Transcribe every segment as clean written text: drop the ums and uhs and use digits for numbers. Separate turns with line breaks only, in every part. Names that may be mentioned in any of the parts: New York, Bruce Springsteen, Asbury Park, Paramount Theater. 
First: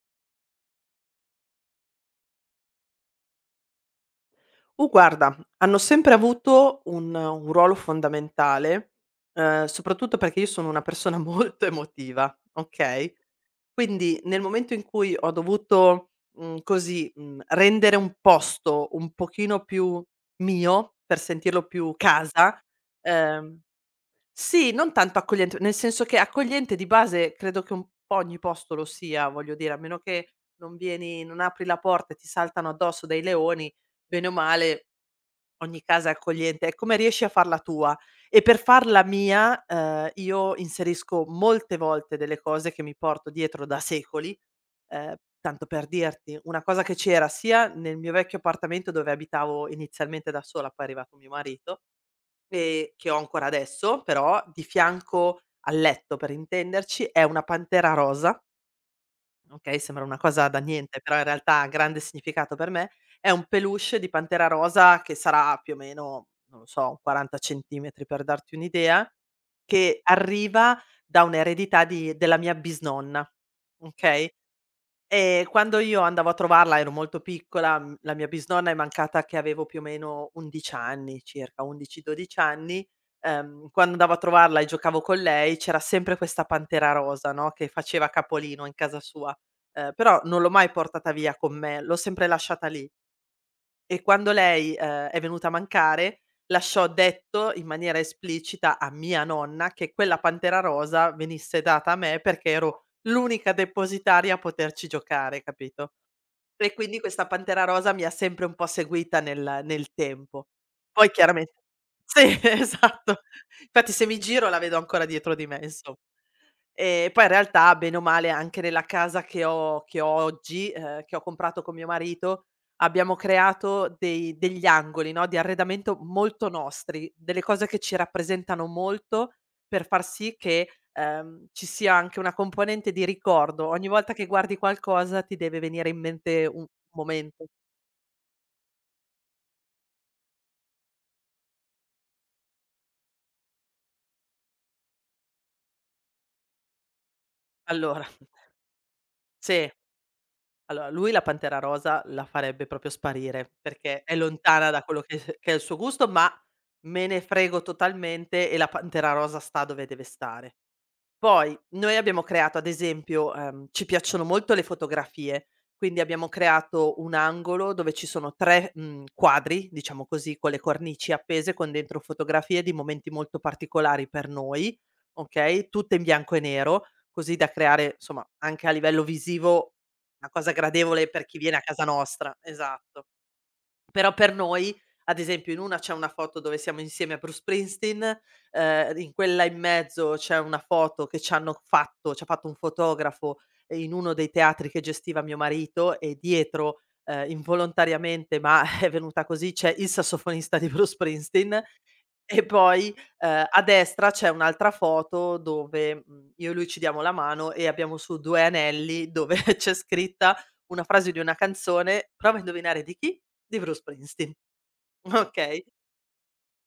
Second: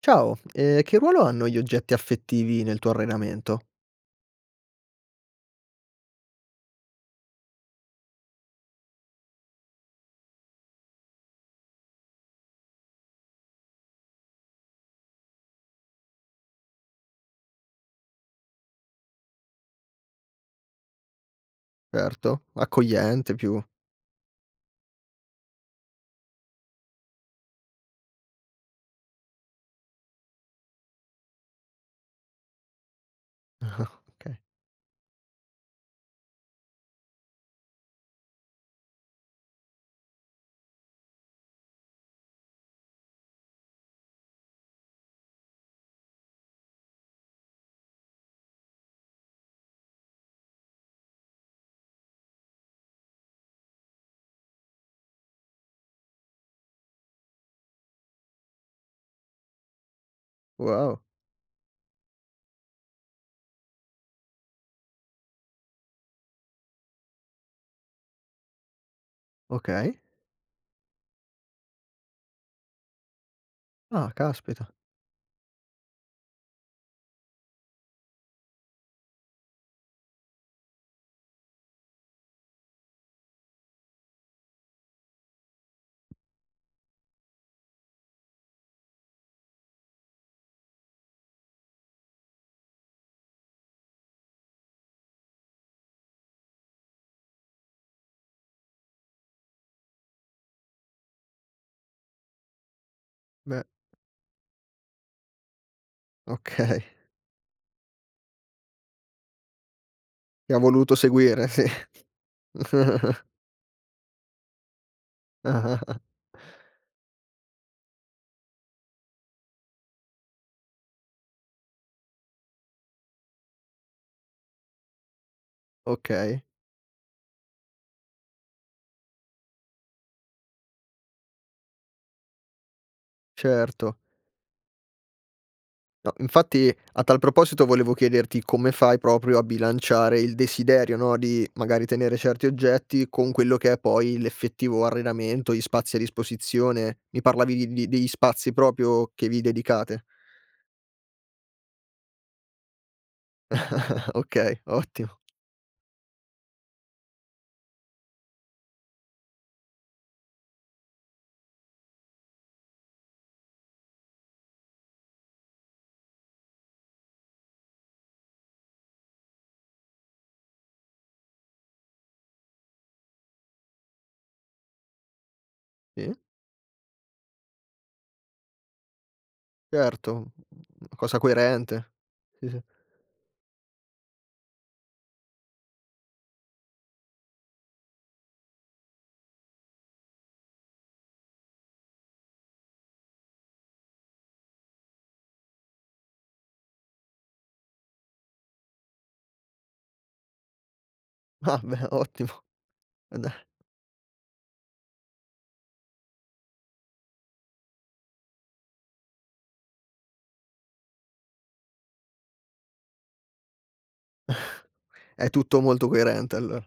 Ciao, che ruolo hanno gli oggetti affettivi nel tuo allenamento?
Guarda, hanno sempre avuto un ruolo fondamentale, soprattutto perché io sono una persona molto emotiva, okay, quindi nel momento in cui ho dovuto, così, rendere un posto un pochino più mio, per sentirlo più
Certo,
casa.
accogliente più.
ehm sì, non tanto accogliente, nel senso che accogliente di base credo che un po' ogni posto lo sia, voglio dire, a meno che non vieni non apri la porta e ti saltano addosso dei leoni. Bene o
Okay.
male ogni casa è accogliente, è come riesci a farla tua. E per farla mia, io inserisco molte volte delle cose che mi porto dietro da secoli. Tanto per dirti, una cosa che c'era sia nel mio vecchio appartamento dove abitavo inizialmente da sola, poi è arrivato mio marito, che ho ancora adesso, però di fianco al letto per intenderci, è una pantera rosa. Okay, sembra una cosa da
Wow,
niente, però in realtà ha grande significato per me. È un peluche di pantera rosa che sarà più o meno, non lo so, 40 centimetri per darti un'idea,
okay.
che arriva da un'eredità di della mia bisnonna,
Ah,
okay?
caspita.
Quando io andavo a trovarla ero molto piccola, la mia bisnonna è mancata che avevo più o meno 11 anni, circa 11, 12 anni. Quando andavo a trovarla e giocavo con lei c'era sempre questa pantera rosa, no, che faceva capolino in casa sua. Però non l'ho mai portata via con me, l'ho sempre lasciata lì. E quando lei, è venuta a mancare, lasciò detto in maniera esplicita a mia nonna che quella Pantera rosa venisse data a me perché ero l'unica
Beh,
depositaria a poterci giocare, capito? E
okay.
quindi questa Pantera rosa mi ha sempre un po' seguita nel tempo.
Ti ha voluto
Poi
seguire,
chiaramente
sì.
sì, esatto. Infatti se mi giro la vedo ancora dietro di me,
Ah-ah,
inso poi in realtà bene o male anche nella casa che ho oggi, che ho comprato con mio marito, abbiamo creato dei degli angoli, no, di arredamento
okay,
molto nostri, delle cose che ci rappresentano molto per far sì che, ci sia anche una componente di ricordo. Ogni
certo.
volta che guardi qualcosa ti deve venire in
No,
mente un
infatti a tal
momento.
proposito volevo chiederti come fai proprio a bilanciare il desiderio, no, di magari tenere certi oggetti con quello che è poi l'effettivo allenamento, gli spazi a disposizione. Mi parlavi di
Allora
degli spazi proprio che vi
sì.
dedicate.
Allora, lui la Pantera Rosa la farebbe proprio sparire, perché è
Okay,
lontana da quello che
ottimo.
s che è il suo gusto, ma me ne frego totalmente e la Pantera Rosa sta dove deve stare. Poi noi abbiamo creato ad esempio, ci piacciono molto le fotografie, quindi abbiamo creato un angolo dove ci sono 3, quadri, diciamo così, con le cornici appese con dentro fotografie di momenti molto particolari per noi, okay, tutte in
Sì,
bianco e nero, così da creare insomma anche a livello visivo
certo,
una cosa
una
gradevole
cosa
per chi viene a casa
coerente.
nostra,
Sì, sì.
esatto. Però per noi, ad esempio in una c'è una foto dove siamo insieme a Bruce Springsteen. In quella in mezzo c'è una foto che ci hanno fatto c'ha fatto un fotografo in uno dei teatri che gestiva mio marito e dietro, involontariamente, ma è venuta così, c'è il sassofonista di Bruce
Ah
Springsteen.
beh, ottimo.
E poi,
Dai,
a destra c'è un'altra foto dove, io e lui ci diamo la mano e abbiamo su 2 anelli dove c'è scritta una frase di una canzone. Prova a indovinare di chi? Di Bruce Springsteen,
è tutto
okay?
molto coerente allora.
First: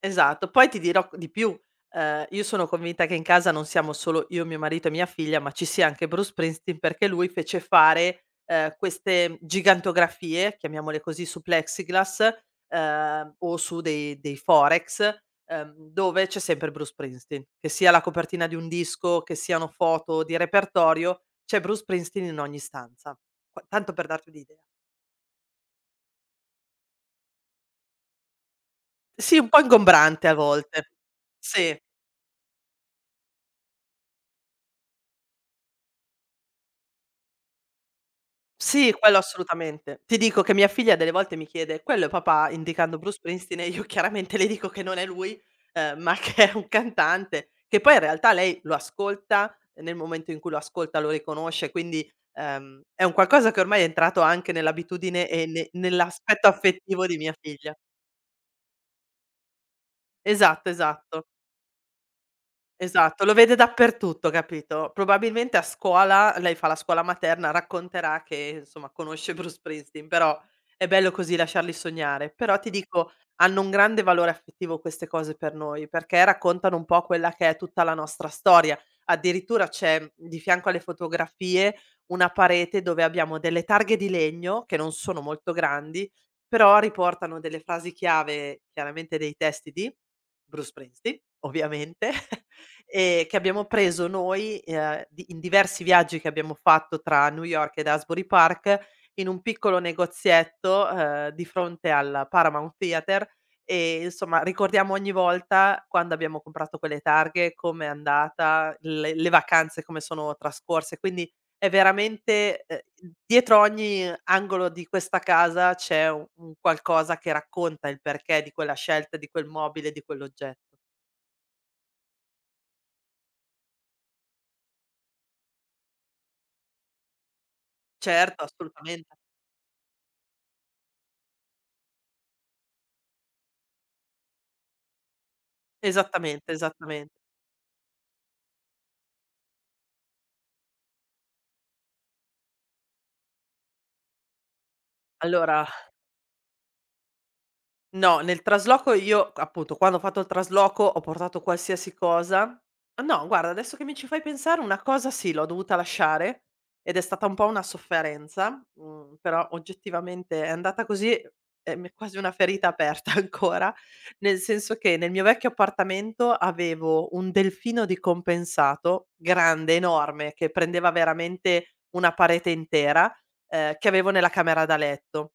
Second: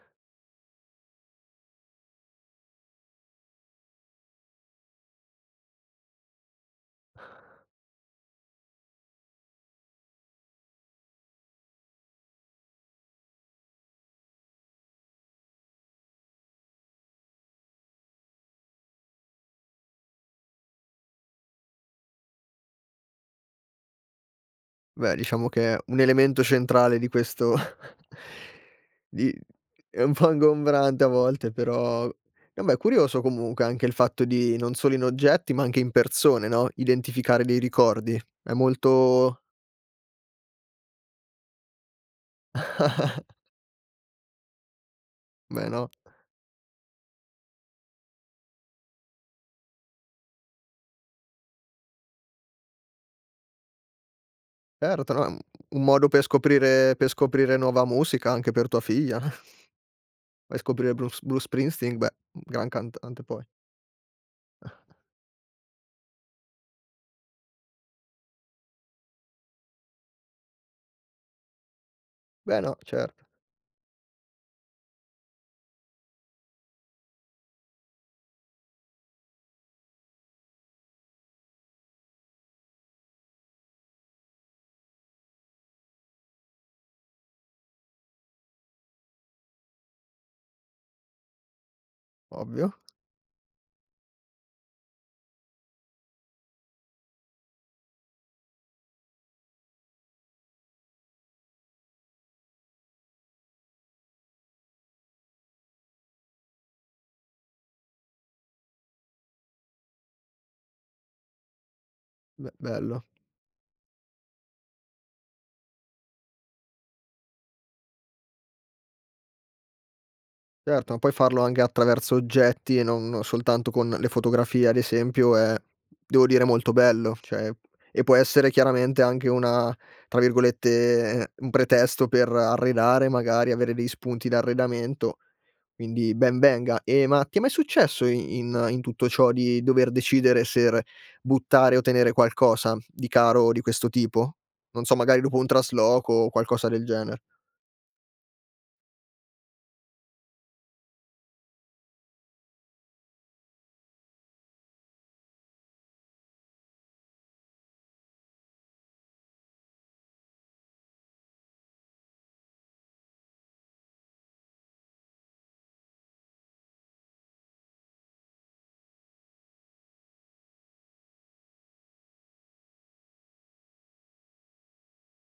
Esatto. Poi ti dirò di più, io sono convinta che in casa non siamo solo io, mio marito e mia figlia, ma ci sia anche Bruce Springsteen, perché lui fece fare, queste gigantografie, chiamiamole così, su plexiglass, o su dei forex, dove c'è sempre Bruce Springsteen. Che sia la copertina di un disco, che siano foto di repertorio, c'è Bruce Springsteen in ogni stanza. Qua tanto per darti un'idea.
Beh, diciamo che un elemento centrale di questo di
Sì, un po'
è un
ingombrante
po'
a volte.
ingombrante a volte,
Sì.
però vabbè è curioso comunque anche il fatto di non solo in oggetti, ma anche in persone, no, identificare dei ricordi. È
Sì, quello
molto
assolutamente. Ti dico che mia figlia delle volte mi chiede: "Quello è papà?" Indicando Bruce Springsteen e io chiaramente le dico che non è lui,
beh no,
ma che è un cantante, che poi in realtà lei lo ascolta, e nel momento in cui lo ascolta lo riconosce, quindi, è un qualcosa che ormai è entrato anche
certo, no,
nell'abitudine
è
e ne
un modo
nell'aspetto affettivo
per
di mia
scoprire
figlia.
nuova musica anche per tua figlia, no? Vai a
Esatto,
scoprire Bruce
esatto.
Bruce Springsteen, beh, gran cantante
Esatto, lo
poi.
vede dappertutto, capito? Probabilmente a scuola lei fa la scuola materna, racconterà che, insomma, conosce Bruce Springsteen, però è bello così lasciarli sognare. Però
Beh
ti
no,
dico,
certo,
hanno un grande valore affettivo queste cose per noi, perché raccontano un po' quella che è tutta la nostra storia. Addirittura c'è, di fianco alle fotografie, una parete dove abbiamo delle targhe di legno, che non sono molto grandi, però riportano delle frasi chiave, chiaramente dei testi di Bruce Springsteen, ovviamente.
ovvio.
Che abbiamo preso noi, di in diversi viaggi che abbiamo fatto tra New York ed Asbury Park, in un piccolo negozietto, di fronte al Paramount Theater e insomma ricordiamo ogni volta quando abbiamo comprato quelle targhe, com'è andata, le vacanze come sono trascorse. Quindi è
Be
veramente,
bello.
dietro ogni angolo di questa casa c'è u un qualcosa che racconta il perché di quella scelta, di quel mobile, di quell'oggetto.
Certo, ma poi farlo anche attraverso oggetti e non soltanto con le fotografie ad esempio è, devo dire, molto bello, cioè e può
Certo,
essere chiaramente
assolutamente.
anche una, tra virgolette, un pretesto per arredare magari, avere degli spunti d'arredamento. Quindi ben
Esattamente,
venga. E
esattamente.
ma ti è mai successo i in tutto ciò di dover decidere se r buttare o tenere qualcosa di caro di questo tipo? Non so, magari dopo un
Allora
trasloco o qualcosa del genere.
no, nel trasloco io appunto quando ho fatto il trasloco ho portato qualsiasi cosa. Ah, no, guarda adesso che mi ci fai pensare una cosa sì, l'ho dovuta lasciare ed è stata un po' una sofferenza, però oggettivamente è andata così e mi è quasi una ferita aperta ancora, nel senso che nel mio vecchio appartamento avevo un delfino decompensato, grande, enorme, che prendeva veramente una parete intera, che avevo nella camera da letto.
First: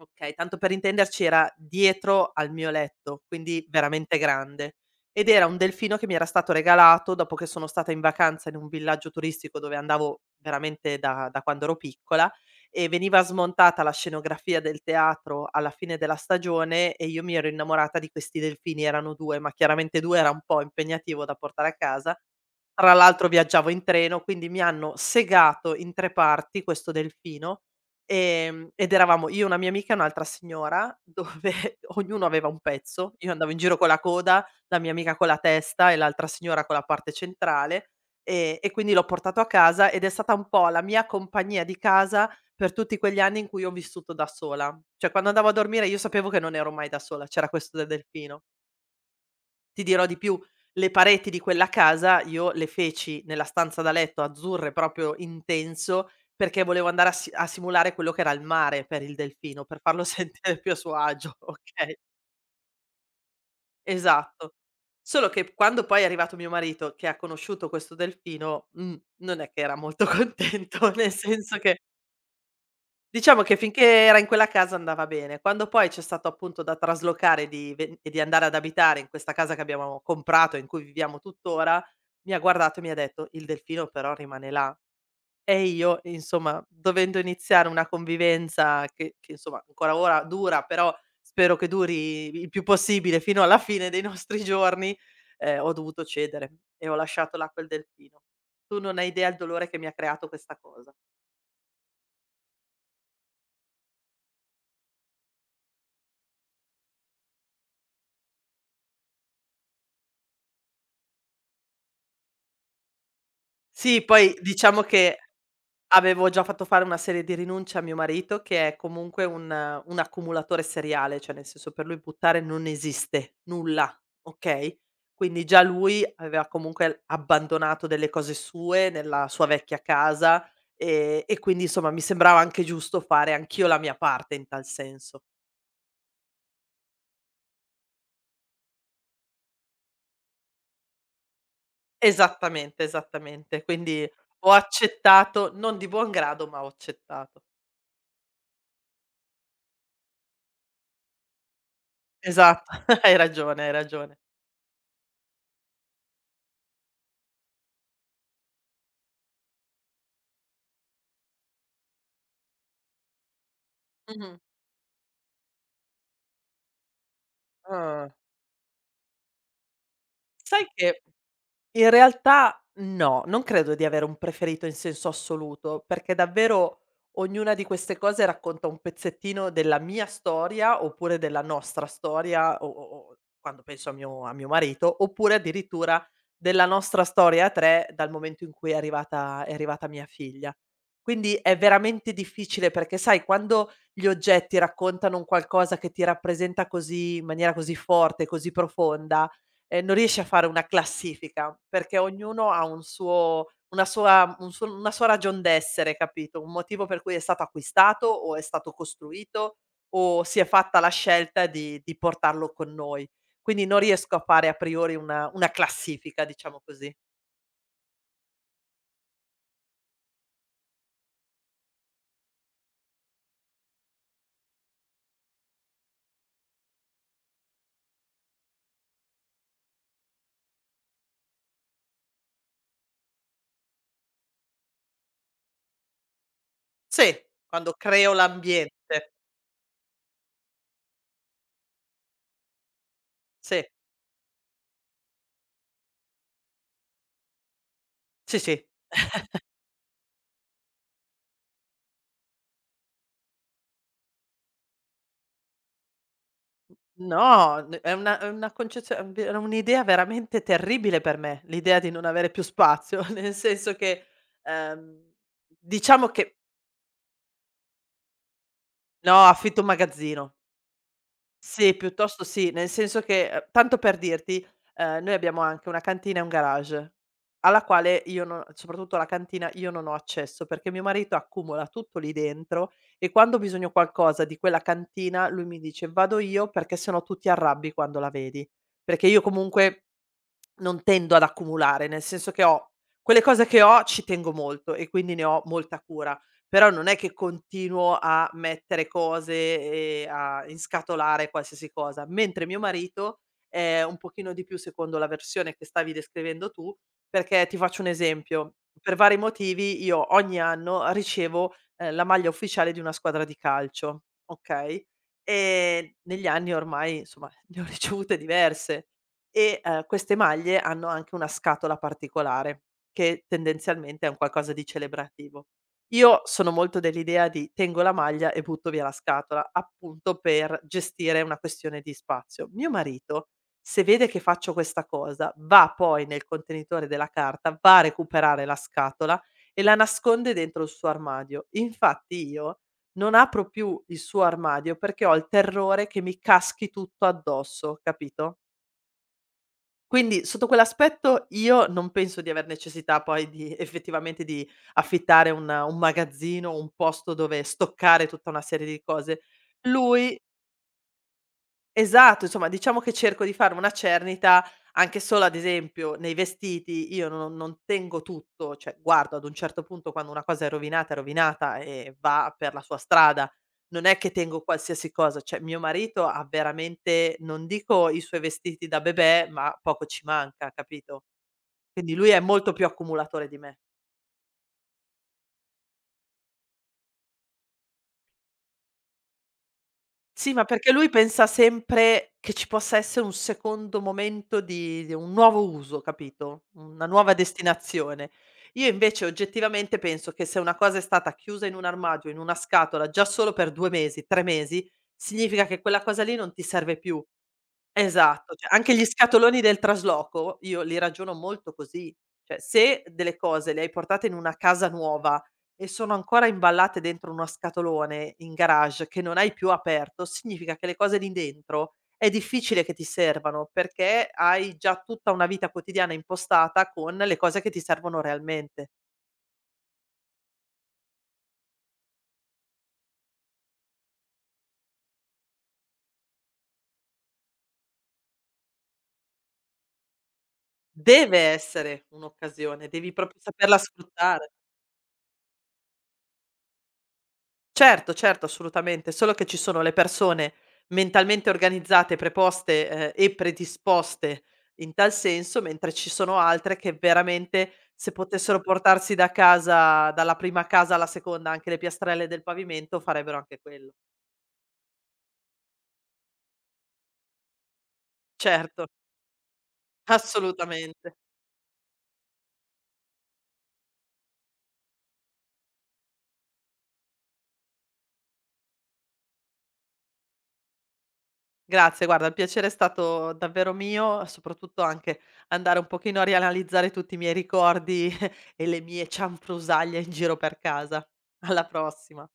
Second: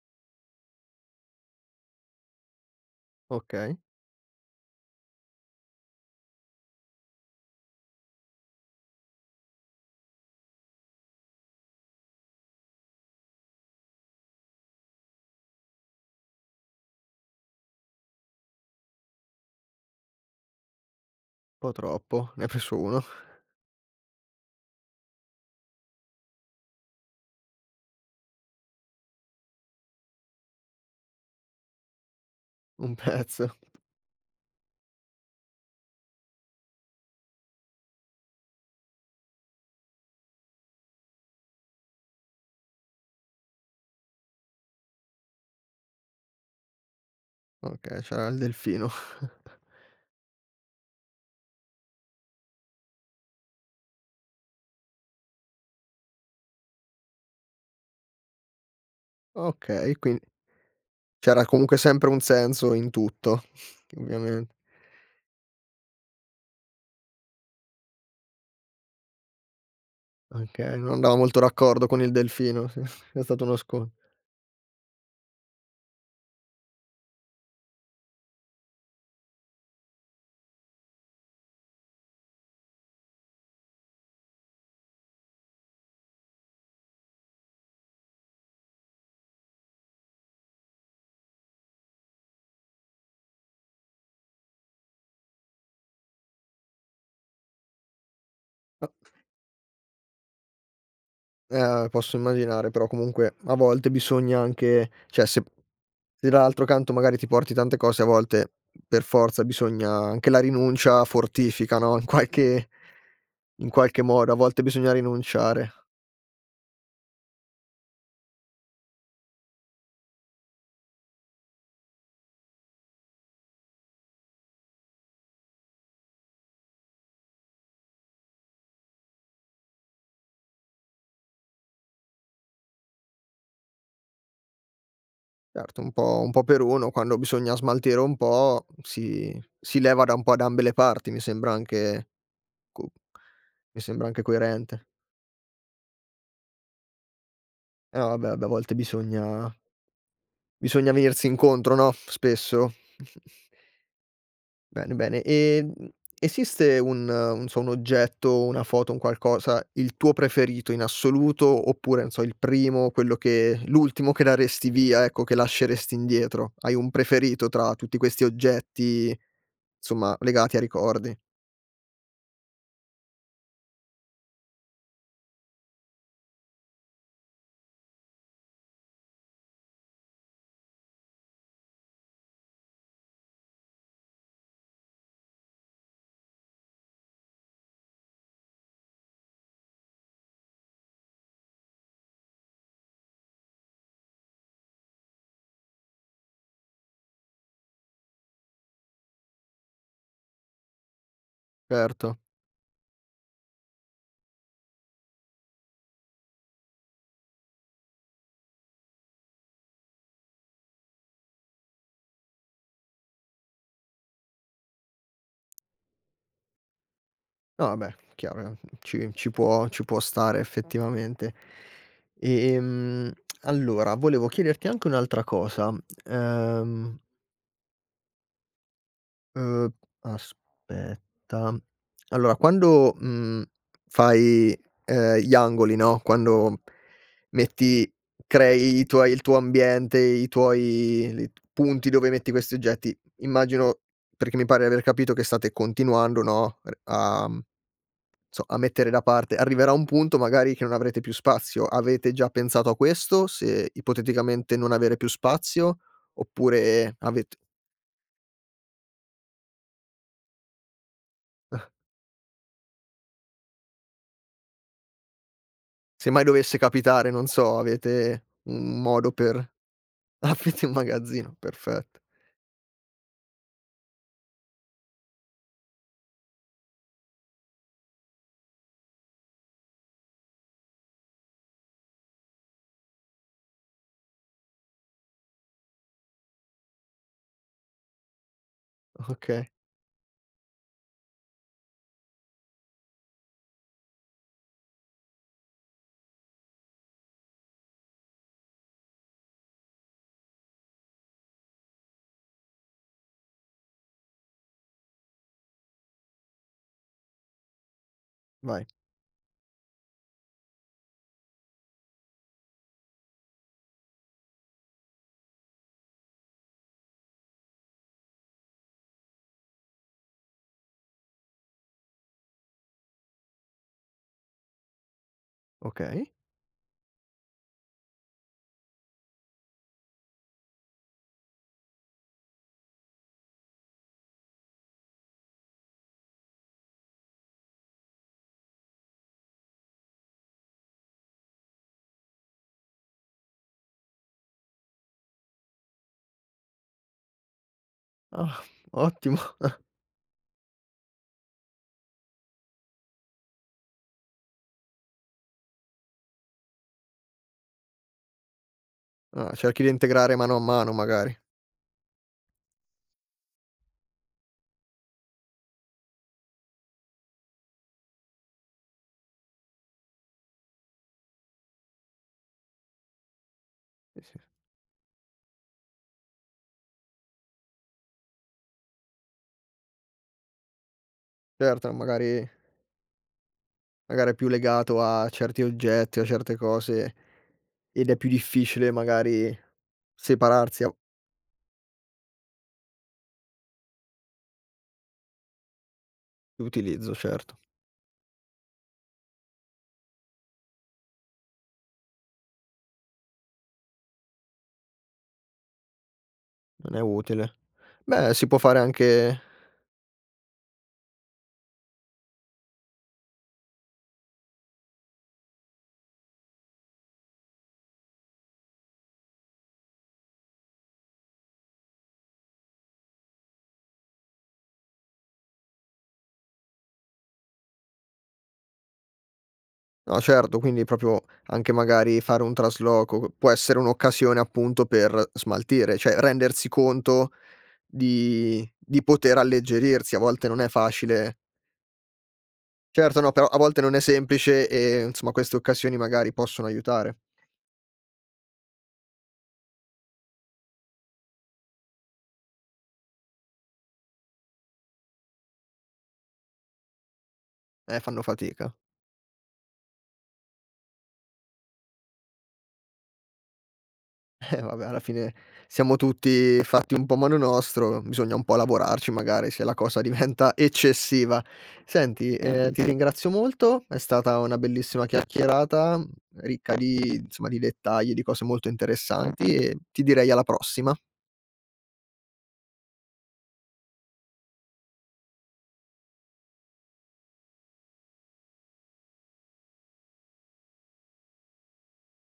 Okay, tanto per intenderci era dietro al mio letto, quindi
Okay, un
veramente grande. Ed era un delfino che mi era stato regalato dopo che sono stata in vacanza in un villaggio turistico dove andavo veramente da quando ero piccola e veniva smontata la scenografia del teatro alla fine della stagione e io mi ero innamorata di questi delfini, erano 2, ma chiaramente 2 era un po' impegnativo da portare
po'
a casa.
troppo. Ne hai preso
Tra
1,
l'altro viaggiavo in treno, quindi mi hanno segato in 3 parti questo delfino. Ed eravamo io, una mia amica e un'altra signora, dove ognuno aveva un
un
pezzo. Io andavo
pezzo.
in giro con la coda, la mia amica con la testa e l'altra signora con la parte centrale, e quindi l'ho portato a casa ed è stata un po' la mia compagnia di casa per tutti quegli anni in cui ho vissuto da sola. Cioè, quando andavo a dormire io sapevo che non ero mai da sola, c'era questo del
Okay, c'era il
delfino.
delfino.
Ti dirò di più, le pareti di quella casa io le feci nella stanza da letto azzurre proprio intenso, perché volevo andare a simulare quello che era il mare per il delfino, per
Okay,
farlo
quindi
sentire più a suo agio,
c'era comunque
okay,
sempre un senso in tutto, ovviamente.
esatto. Solo che p quando poi è arrivato mio marito che ha conosciuto questo delfino, non è che era molto
Okay,
contento,
non
nel
andava molto
senso che
d'accordo con il delfino, sì, c'è
diciamo
stato uno
che finché
scon.
era in quella casa andava bene. Quando poi c'è stato appunto da traslocare di ven e di andare ad abitare in questa casa che abbiamo comprato, in cui viviamo tuttora, mi ha guardato e mi ha detto: "Il delfino però rimane là". E io, insomma, dovendo iniziare una convivenza che insomma ancora ora dura, però spero che duri il più possibile fino alla fine dei nostri giorni, ho dovuto cedere e ho lasciato là quel delfino. Tu non hai idea il dolore che mi ha creato questa cosa.
Posso immaginare, però comunque a volte bisogna anche, cioè se se dall'altro canto magari ti porti tante cose, a volte per forza bisogna anche la rinuncia fortifica, no, in qualche
Sì,
modo, a
poi
volte
diciamo
bisogna
che
rinunciare.
avevo già fatto fare una serie di rinunce a mio marito che è comunque un accumulatore seriale, cioè nel senso per lui buttare non esiste nulla, okay, quindi già lui aveva comunque abbandonato delle cose sue nella sua vecchia casa, e quindi insomma mi sembrava anche giusto fare anch'io la mia parte in tal senso.
Certo, un po' per uno, quando bisogna smaltire un po' si leva da un po' da ambe le parti, mi sembra anche
Esattamente,
co
esattamente.
mi sembra
Quindi
anche
ho
coerente.
accettato, non di buon grado, ma ho accettato.
Vabbè, vabbè, a volte bisogna bisogna venirsi incontro, no,
Esatto,
spesso.
hai ragione, hai ragione.
Bene, bene. E, mhmm, esiste un non so, un oggetto, una foto, un qualcosa, il tuo preferito in assoluto, oppure, non so, il primo, quello che l'ultimo che
Mh-mh.
daresti via, ecco, che lasceresti indietro? Hai un preferito tra tutti
Ah.
questi oggetti, insomma, legati a
Sai che
ricordi?
in realtà no, non credo di avere un preferito in senso assoluto, perché davvero ognuna di queste cose racconta un pezzettino della mia storia, oppure della nostra storia, o quando penso a mio marito, oppure addirittura della nostra storia a 3 dal momento in cui è arrivata mia figlia. Quindi è veramente difficile perché sai quando gli oggetti raccontano un qualcosa che ti rappresenta così in maniera così forte, così profonda, non riesci a fare una classifica, perché
Certo.
ognuno ha un suo una sua un suo una sua ragion d'essere, capito, un motivo per cui è stato acquistato o è stato costruito o si è fatta la scelta di portarlo con noi. Quindi non riesco a fare a priori una classifica, diciamo così.
No, vabbè, chiaro, ci può ci può stare effettivamente. Ehm, allora volevo chiederti anche un'altra cosa. Ehm Uhm, aspetta. Allora quando, mhmm, fai, gli angoli, no, quando
Sì, quando
metti
creo
crei i tuoi
l'ambiente.
il tuo ambiente, i tuoi li punti dove metti questi oggetti,
Sì,
immagino perché mi pare di aver capito che state continuando, no, r a mhmm,
sì,
so a
sì.
mettere da parte. Arriverà un punto magari che non avrete più spazio. Avete già pensato a questo, se ipoteticamente non avere più spazio, oppure avet.
No, n è una concezio era un'idea veramente terribile per me, l'idea di non avere più spazio, nel senso che, ehm, diciamo
Se mai
che
dovesse capitare, non so, avete un modo
no,
per
affitto un magazzino.
aprite un magazzino,
Sì,
perfetto.
piuttosto sì, nel senso che tanto per dirti, noi abbiamo anche una cantina e un garage, alla quale io non soprattutto la cantina, io non ho accesso, perché mio marito accumula tutto lì dentro e quando ho bisogno qualcosa di quella cantina, lui mi dice: "Vado io perché se no tu ti arrabbi quando la vedi". Perché io
Okay,
comunque non tendo ad accumulare, nel senso che ho quelle cose che ho ci tengo molto e quindi ne ho molta cura, però non è che continuo a mettere cose e a inscatolare qualsiasi cosa, mentre mio marito è un pochino di più secondo la versione che stavi descrivendo tu, perché ti faccio un esempio:
vai.
per vari motivi io ogni anno ricevo, la maglia ufficiale di una squadra di calcio, okay, negli anni ormai, insomma, ne ho ricevute diverse. E, queste maglie hanno anche una scatola particolare, che tendenzialmente è un qualcosa di celebrativo.
Okay.
Io sono molto dell'idea di: tengo la maglia e butto via la scatola, appunto per gestire una questione di spazio. Mio marito, se vede che faccio questa cosa, va poi nel contenitore della carta, va a recuperare la scatola e la nasconde dentro il suo armadio. Infatti io non apro più il suo armadio perché ho il terrore che mi caschi tutto addosso, capito?
Ah, ottimo.
Quindi sotto quell'aspetto io non penso di aver necessità poi di effettivamente di affittare un magazzino, un posto dove stoccare tutta una serie di cose.
Ah, cerchi di integrare
Lui
mano a mano magari.
esatto, insomma diciamo che cerco di fare una cernita anche solo ad esempio nei vestiti, io non tengo tutto, cioè guardo ad un certo punto quando una cosa è rovinata e va per la sua strada. Non è
Sì,
che
sì.
tengo qualsiasi cosa, cioè mio marito ha veramente non dico i suoi vestiti da bebè, ma poco ci manca, capito?
Certo,
Quindi lui è
magari
molto più accumulatore di me.
magari è più legato a certi oggetti, a certe cose ed è più difficile magari
Sì, ma
separarsi
perché
a
lui pensa sempre che ci possa essere un secondo momento di un nuovo uso, capito, una
utilizzo,
nuova
certo.
destinazione. Io invece oggettivamente penso che se una cosa è stata chiusa in un armadio, in una scatola, già solo per 2 mesi, 3 mesi, significa che quella cosa lì non ti
Non
serve
è
più.
utile. Beh, si
Esatto,
può
cioè
fare
anche gli
anche
scatoloni del trasloco io li ragiono molto così. Cioè se delle cose le hai portate in una casa nuova e sono ancora imballate dentro uno scatolone in garage che non hai più aperto, significa che le cose lì dentro è difficile che ti servano, perché hai già tutta una vita quotidiana impostata con le cose che ti servono realmente.
no, certo, quindi proprio anche magari fare un trasloco può essere un'occasione appunto per smaltire, cioè rendersi conto di poter alleggerirsi. A volte non è facile
Deve essere un'occasione, devi
certo no,
proprio
però a
saperla
volte non è
sfruttare.
semplice e insomma queste occasioni magari possono aiutare.
Certo, certo, assolutamente, solo che ci sono le persone mentalmente organizzate, preposte, e predisposte in tal senso, mentre ci sono altre che veramente se
Fanno
potessero
fatica.
portarsi da casa dalla prima casa alla seconda anche le piastrelle del pavimento farebbero anche quello.
Eh vabbè, alla fine siamo tutti fatti un po' a modo nostro, bisogna un po'
Certo,
lavorarci magari se la cosa diventa
assolutamente.
eccessiva. Senti, ti ringrazio molto, è stata una bellissima chiacchierata, mhmm, ricca di insomma, di dettagli, di cose molto interessanti e ti direi alla prossima.
Grazie, guarda il piacere è stato davvero mio, soprattutto anche andare un pochino a rianalizzare tutti i miei ricordi e le mie cianfrusaglie in giro per casa. Alla prossima.